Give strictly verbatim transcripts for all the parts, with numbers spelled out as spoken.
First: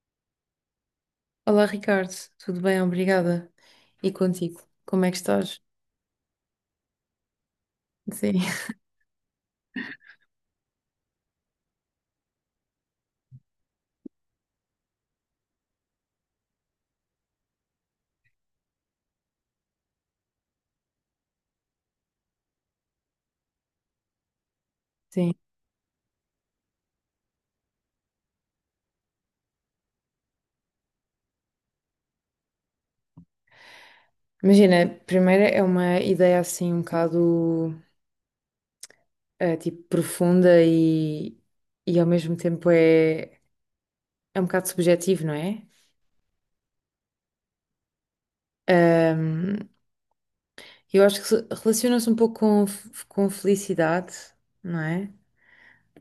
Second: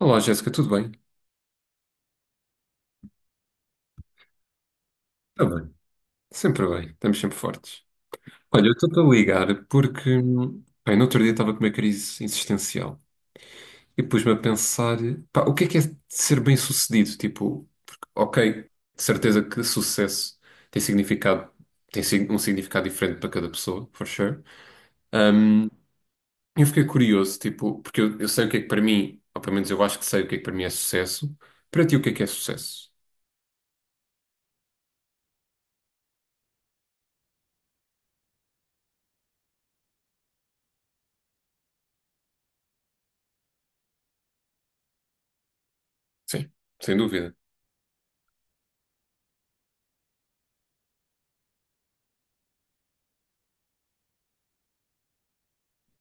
Olá, Jéssica, tudo bem? Olá Ricardo, tudo bem? Obrigada. E contigo, como é que Está estás? bem, sempre bem, estamos sempre fortes. Sim. Olha, eu estou-te a ligar porque, hum, bem, no outro dia estava com uma crise existencial e pus-me a pensar, pá, o que é que é ser bem-sucedido? Tipo, porque, ok, de certeza que sucesso tem significado, tem sig- um significado diferente para cada pessoa, for sure. Sim. Hum, eu fiquei curioso, tipo, porque eu, eu sei o que é que para mim, ou pelo menos eu acho que sei o que é que para mim é sucesso, para ti o que é que é sucesso? Imagina, primeiro é uma ideia assim um bocado eh, tipo profunda e, e ao mesmo tempo é, é um bocado subjetivo, não é? Sim, sem dúvida. Ahm, Eu acho que se- relaciona-se um pouco com, f- com felicidade, não é?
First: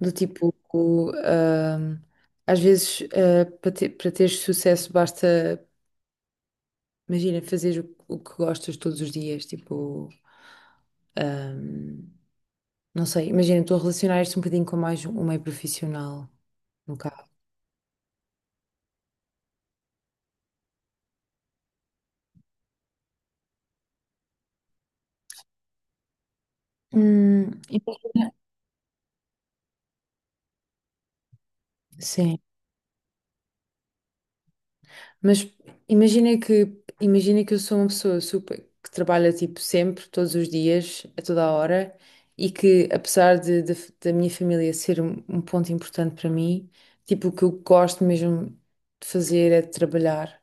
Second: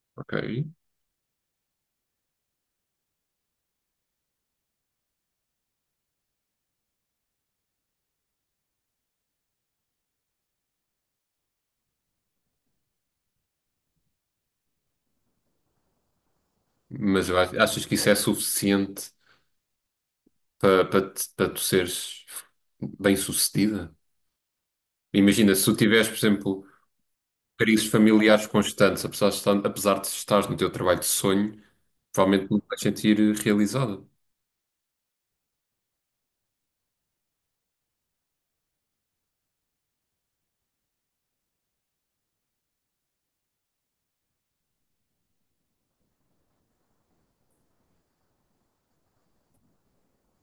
Do Ok. tipo, o, ahm, às vezes, ah, para ter, para teres sucesso, basta, imagina, fazer o, o que gostas todos os dias. Tipo, ahm, não sei, imagina, estou a relacionar isto um bocadinho com mais um meio profissional, no Mas caso. vai- achas que isso é suficiente para para te- para tu seres bem-sucedida? Imagina, se tu tiveres, por exemplo, Hum, e- crises familiares constantes, apesar de estar- apesar de estares no teu trabalho de sonho, sim. provavelmente não te vais sentir eh, realizada. Mas imagina que, imagina que eu sou uma pessoa super, que trabalha tipo sempre, todos os dias, a toda a hora, e que apesar de, de- da minha família ser um, um ponto importante para mim, tipo, o que eu gosto mesmo de fazer é de trabalhar.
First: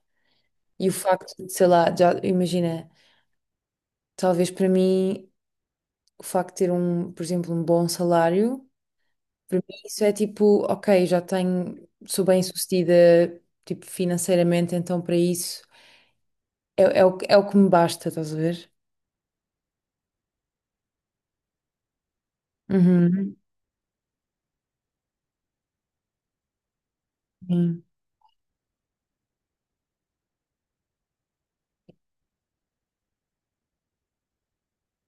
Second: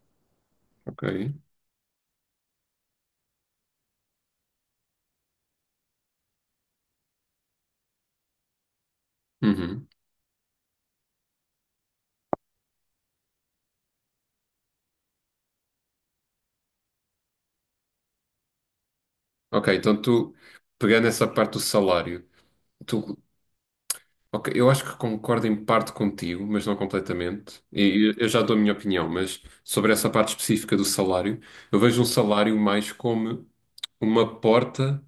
E o Ok. facto de, sei lá, já imagina, talvez para mim, o facto de ter um, por exemplo, um bom salário, para mim Uhum. isso é tipo, ok, já tenho, sou bem-sucedida, tipo, financeiramente, então para isso. É, é o, é o que me basta, estás a ver? Ok, então tu, pegando essa parte do salário, tu, Uhum. ok, eu acho que concordo em parte contigo, mas não completamente. Sim. E eu eu já dou a minha opinião, mas sobre essa parte específica do salário, eu vejo um salário mais como uma porta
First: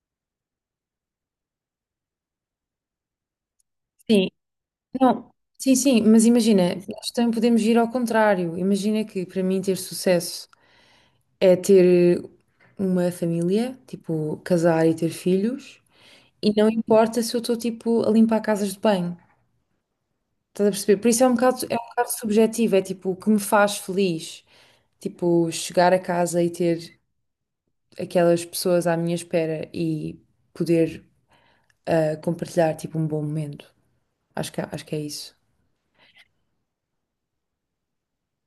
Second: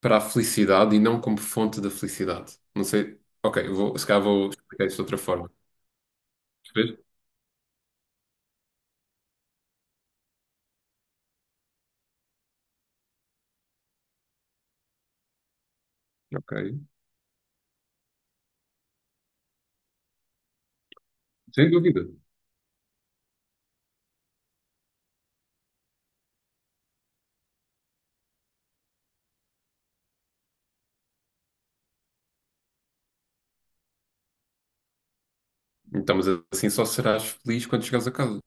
para a felicidade e não como fonte da felicidade. Não sei. Ok, eu vou, se calhar Sim, vou explicar isso de outra não. forma. Sim, sim, mas imagina, Percebes? nós também podemos ir ao contrário. Imagina que para mim ter sucesso é ter uma família, tipo, casar e ter filhos, e Ok. não importa se eu estou tipo a limpar casas de banho. Estás a perceber? Por isso é um bocado, Sem é um dúvida. bocado subjetivo, é tipo o que me faz feliz. Tipo, chegar a casa e ter aquelas pessoas à minha espera e poder ah, compartilhar tipo um bom momento. Acho que, é, acho que é isso. Então, mas assim só serás feliz quando chegares a casa.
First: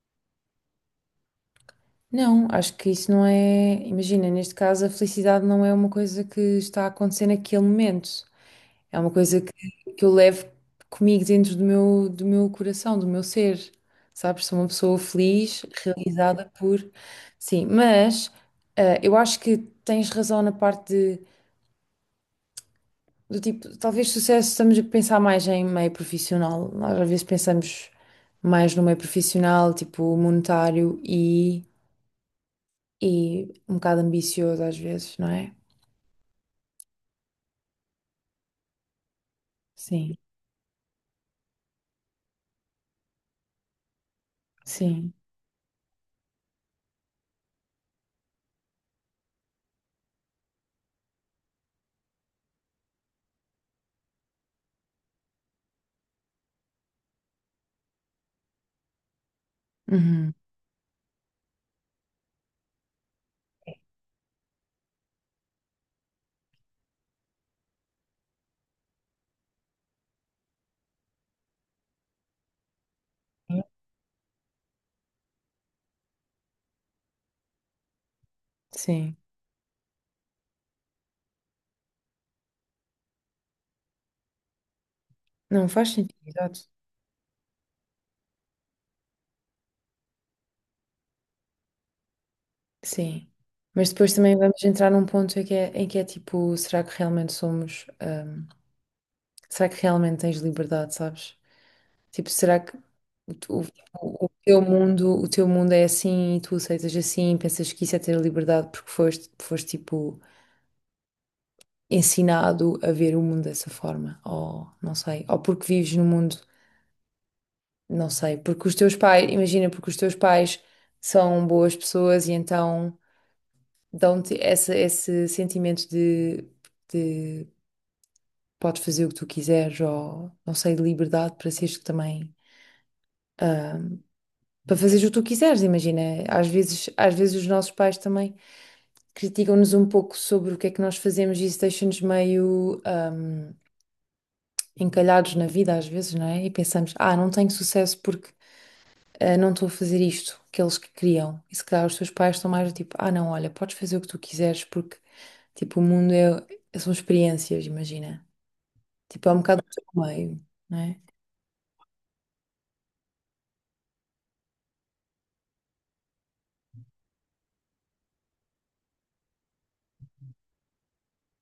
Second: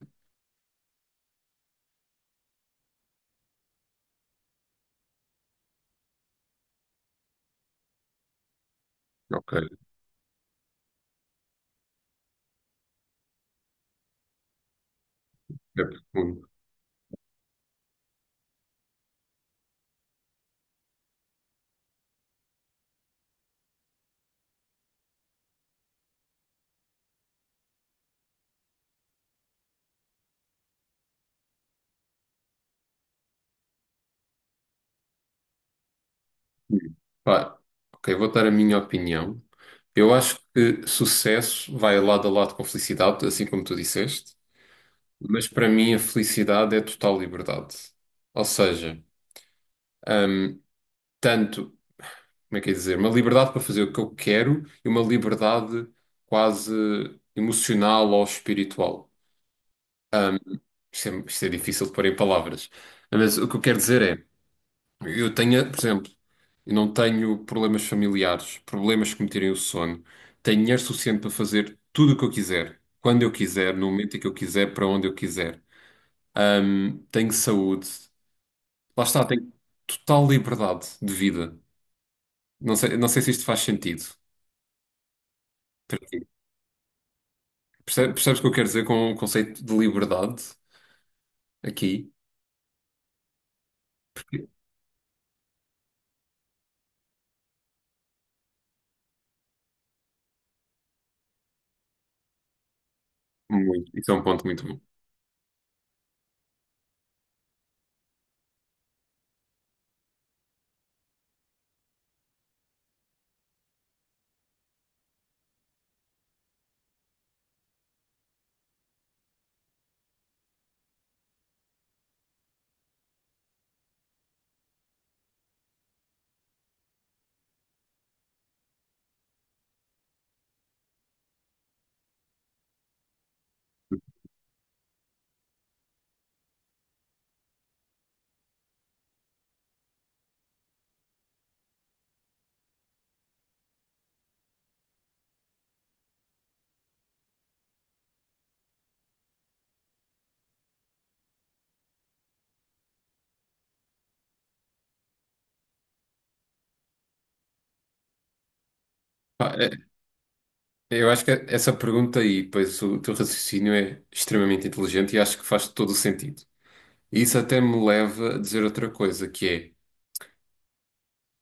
Não, acho que isso não é. Imagina, neste caso, a felicidade não é uma coisa que está a acontecer naquele momento. É uma coisa que, Ok. que eu levo comigo dentro do meu, do meu coração, do meu ser. Sabes? Sou uma pessoa feliz, É realizada profundo. por. Sim, mas ah, eu acho que tens razão na parte de, do tipo, talvez sucesso, estamos a pensar mais em meio profissional. Nós às vezes pensamos mais no meio profissional, tipo monetário e. e um bocado ambicioso às vezes, não é? Pá, ok, vou dar a minha opinião. Sim, Eu acho que sucesso vai lado a lado com felicidade, assim como tu disseste, sim. mas para mim a felicidade é total liberdade. Ou seja, tanto como é que é dizer? Uma liberdade para fazer o que eu quero e uma liberdade quase emocional ou espiritual. Uhum. Isto é, isto é difícil de pôr em palavras. Mas o que eu quero dizer é, eu tenho, por exemplo, eu não tenho problemas familiares, problemas que me tirem o sono. Tenho dinheiro suficiente para fazer tudo o que eu quiser, quando eu quiser, no momento em que eu quiser, para onde eu quiser. Ahm, tenho saúde. Lá Sim. está, tenho total liberdade de vida. Não sei, não sei se isto faz sentido. Não faz sentido, exato. Perce- Percebes o que eu quero dizer com o conceito de liberdade aqui? Sim. Mas depois também vamos entrar num ponto em que é, em que é tipo, será que realmente somos, hum, será que realmente tens liberdade, sabes? Tipo, será que o, tu- Muito. Isso é um o- o ponto teu muito bom. mundo, o teu mundo é assim e tu aceitas assim, pensas que isso é ter liberdade porque foste, foste tipo ensinado a ver o mundo dessa forma, ou não sei, ou porque vives num mundo. Não sei, porque os teus pais, imagina, porque os teus pais são boas pessoas e então dão-te esse, esse sentimento de, de podes fazer o que tu quiseres ou, não sei, de liberdade para seres também, ah, para fazeres o que tu quiseres, imagina. Às vezes, às vezes os nossos pais também criticam-nos um pouco sobre o que é que nós fazemos e isso deixa-nos meio, ah, encalhados na vida às vezes, não é? E pensamos, ah, não tenho sucesso porque ah, não estou a fazer isto que eles que queriam. E se calhar os teus pais estão mais do tipo, ah, não, olha, podes fazer o que tu quiseres porque, tipo, o mundo é, são experiências, imagina. Tipo, é um Pá, bocado do teu é- meio, não é? Eu acho que essa pergunta e depois o teu raciocínio é extremamente inteligente e acho que faz todo o sentido. E isso até me leva a dizer outra coisa, que é,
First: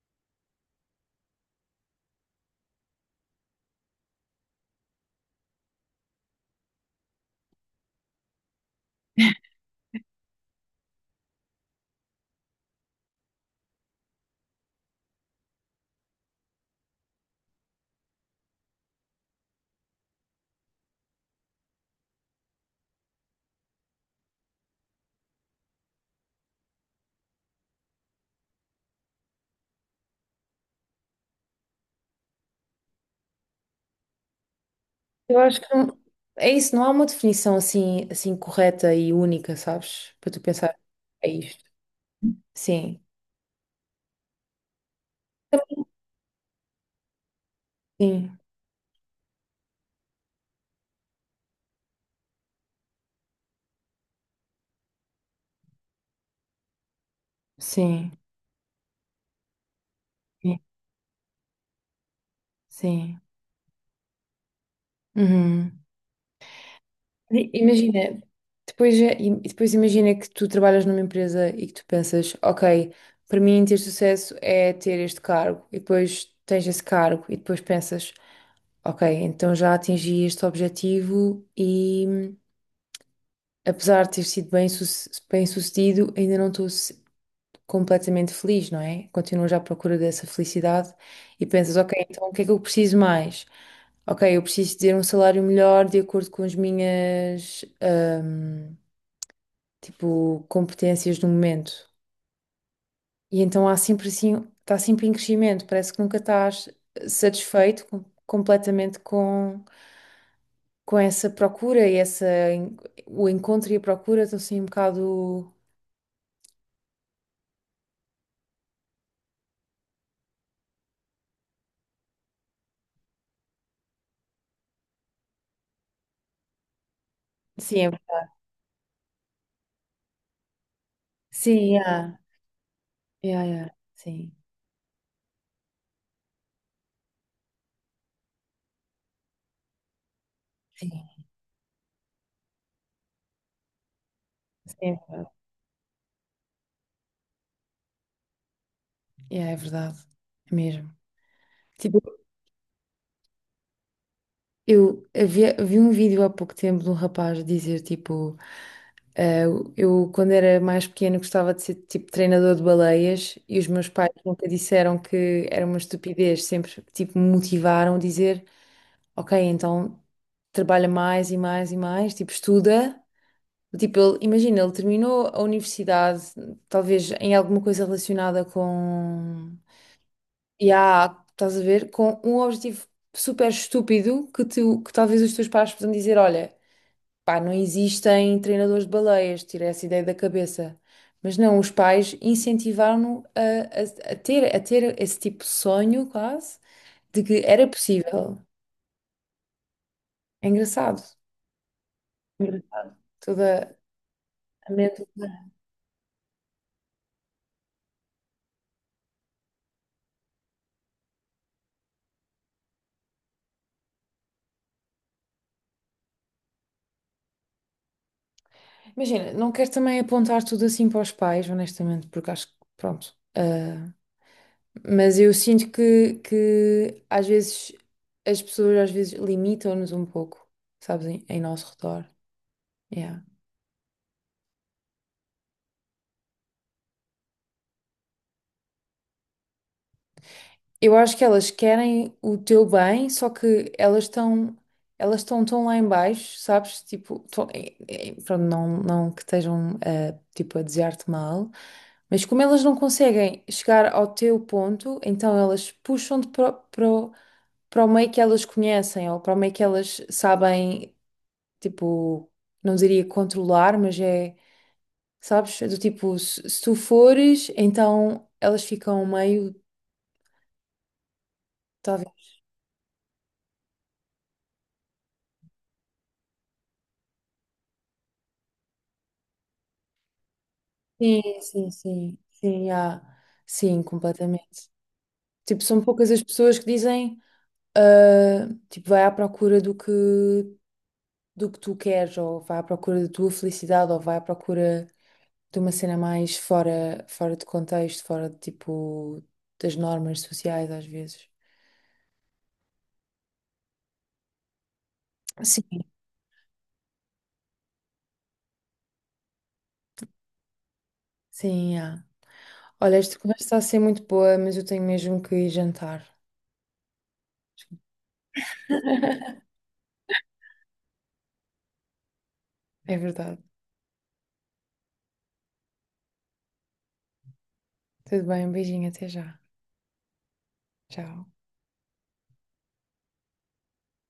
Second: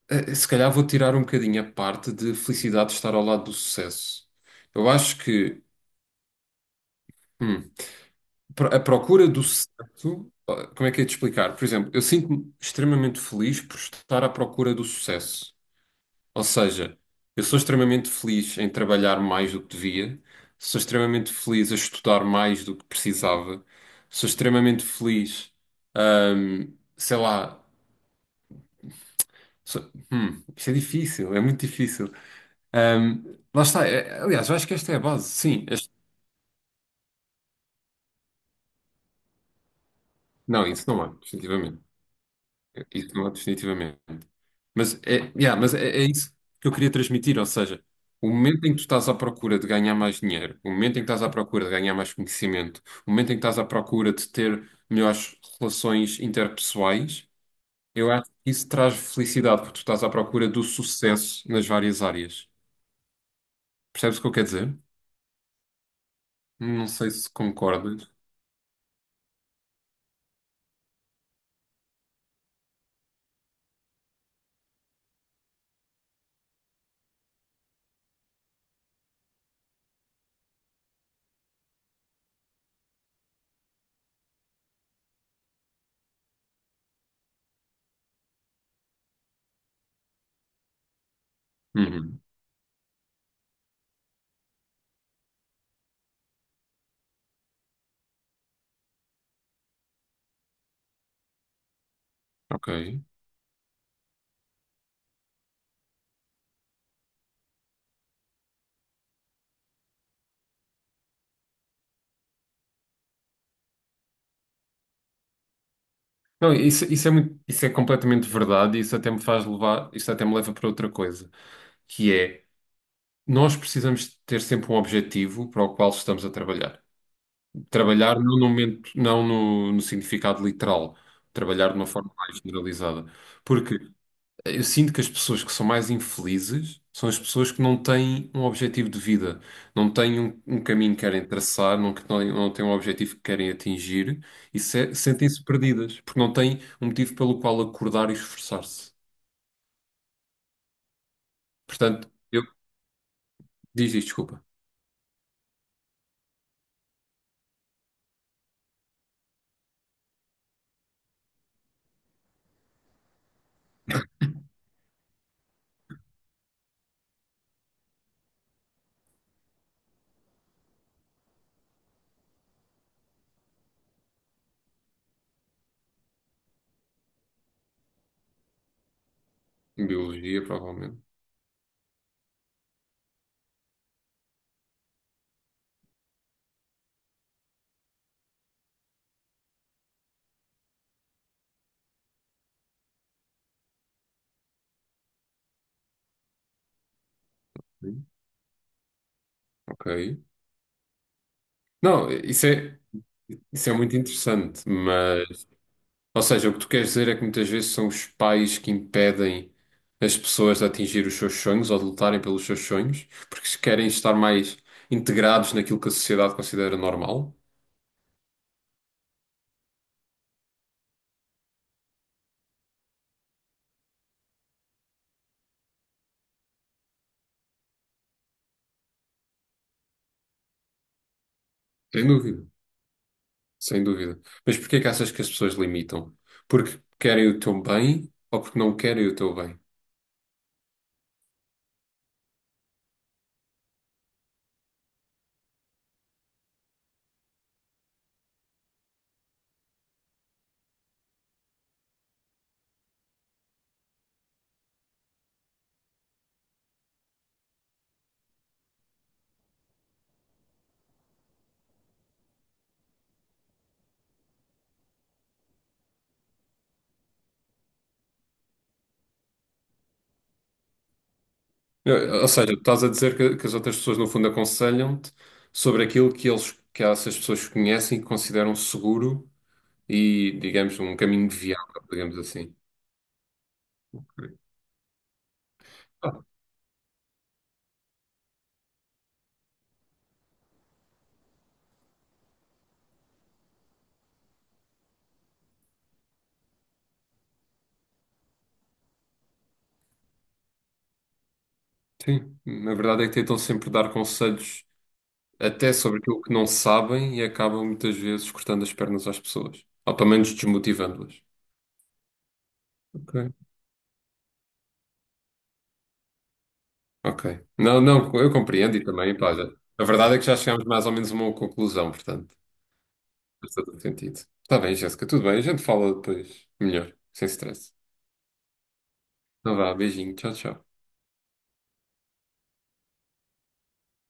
eh, se calhar vou tirar um bocadinho a parte de felicidade de estar ao lado do sucesso. Eu acho que hum, pro- a procura do sucesso, ah, como é que é de explicar? Por exemplo, eu sinto-me extremamente feliz por estar à procura do sucesso. Ou seja, eu sou extremamente feliz em trabalhar mais do que devia, sou extremamente feliz a estudar mais do que precisava, sou extremamente feliz, ahm, sei lá, sou- hum, isto é difícil, é muito difícil. Ahm, lá está, é- aliás, eu acho que esta é a base, Eu acho sim. que este- não- é isso, não há uma definição assim, assim correta e única, sabes? Para tu Não, pensar, isso não é, é isto. definitivamente. Sim, Isso não é, definitivamente. Mas é, yeah, mas é, é isso que eu queria transmitir, ou seja, o sim, momento em que tu estás à procura de ganhar mais dinheiro, o momento em que estás à procura de ganhar mais conhecimento, o momento em que estás à procura de ter melhores relações interpessoais, eu sim, acho que isso traz felicidade, porque tu estás à procura sim, do sucesso nas várias áreas. sim. Percebes o que eu quero dizer? Uhum. Não sei se I- concordas. Imagina, depois, é- e depois imagina que tu trabalhas numa empresa e que tu pensas, ok, para mim ter sucesso é ter este cargo, e depois tens esse cargo, e depois pensas, ok, então já atingi este objetivo e apesar de ter sido bem, suce- bem sucedido, ainda não estou se- completamente feliz, não é? Continuas à procura dessa felicidade e pensas, ok, Uhum, então o que é que eu preciso mais? Ok, eu preciso ter um salário melhor de acordo com as minhas. hum, tipo, competências do momento. ok. E então há sempre assim, está sempre em crescimento, parece que nunca estás satisfeito com- completamente com, com essa procura e essa, en- o encontro e a procura estão assim um bocado. Não, isso, isso é muito, isso é completamente verdade, e isso até me faz levar, isso até me leva para outra coisa, que é, nós precisamos ter sempre um objetivo para o qual estamos a trabalhar. Sim, Trabalhar é- não no momento, não no, no significado literal, trabalhar sim, de uma forma yeah, mais generalizada. yeah, yeah, Porque sim, eu sinto que as pessoas que são mais infelizes são as pessoas que não têm um objetivo de vida, não têm um, um sim, caminho que querem traçar, não, que não, não têm um objetivo que querem atingir e se- sim, sentem-se perdidas, porque não têm um motivo pelo qual acordar e esforçar-se. yeah, é verdade, é mesmo. Tipo, Portanto, eu diz isto, desculpa. eu havia, vi um vídeo há pouco tempo de um rapaz dizer, tipo. Ah, eu, quando era mais pequena, gostava de ser tipo treinador de baleias e os meus pais nunca disseram que era uma estupidez, sempre tipo me motivaram a dizer: Ok, então trabalha mais e mais e mais, tipo estuda. Tipo, ele, imagina, ele terminou a universidade, talvez em alguma coisa relacionada com. Biologia, E provavelmente. há, estás a ver, com um objetivo super estúpido que, tu, que talvez os teus pais possam dizer: Olha. Pá, não existem treinadores de baleias, tirei essa ideia da cabeça. Mas não, os pais incentivaram-no a, a- a ter, a ter esse tipo de sonho, quase, de que era Sim. possível. Ok. É engraçado. Não, isso é, Engraçado. isso é Toda muito interessante, a mente. mas, ou seja, o que tu queres dizer é que muitas vezes são os pais que impedem as pessoas de atingir os seus sonhos ou de lutarem pelos seus sonhos, porque se querem estar mais integrados naquilo que a sociedade considera normal? Imagina, não quero também apontar tudo assim para os pais, honestamente, porque acho que, pronto. ah, mas eu sinto que, que às vezes as pessoas às vezes limitam-nos um pouco, sabes, em, em nosso Sem redor. dúvida, Yeah. sem dúvida. Mas porquê que achas que as pessoas limitam? Porque querem o teu bem ou porque não querem o teu bem? Eu acho que elas querem o teu bem, só que elas estão elas estão tão lá em baixo, sabes? Tipo, tão- eh, eh, pronto, não, não que estejam eh, tipo, a desejar-te mal, mas como elas não conseguem chegar ao teu ponto, então elas puxam-te para, o- para, o- para o meio que elas conhecem ou para o meio que elas sabem, tipo, não diria controlar, mas é, sabes? É do tipo, se, se tu fores, então elas ficam meio. Eu- Ou seja, tu estás a dizer que, que as outras pessoas, no fundo, aconselham-te sobre aquilo que eles, que essas pessoas conhecem e que consideram seguro e, digamos, um caminho Sim, sim, viável, digamos sim, assim. sim, há, sim, completamente. Tipo, são poucas as Ah, pessoas que dizem, ah, tipo, vai à procura do que, do que, tu queres, ou vai à procura da tua felicidade, ou vai à procura de uma cena mais fora, fora de contexto, fora de, tipo, das normas sociais, às vezes. sim, na verdade é que tentam sempre dar conselhos até Sim, sobre aquilo que não sabem e acabam muitas vezes cortando as pernas às pessoas, ou pelo menos desmotivando-as. sim, há. Olha, Ok. esta conversa está a ser muito boa, mas eu tenho mesmo que ir jantar. Ok. Não, não, eu compreendo e também, pá, já- a verdade é que já chegámos mais ou menos a uma conclusão, portanto, É verdade. faz todo sentido. Está bem, Jéssica, tudo bem, a gente fala depois melhor, sem stress. Tudo bem, um beijinho, até já. Então vá, beijinho, tchau, tchau. Tchau.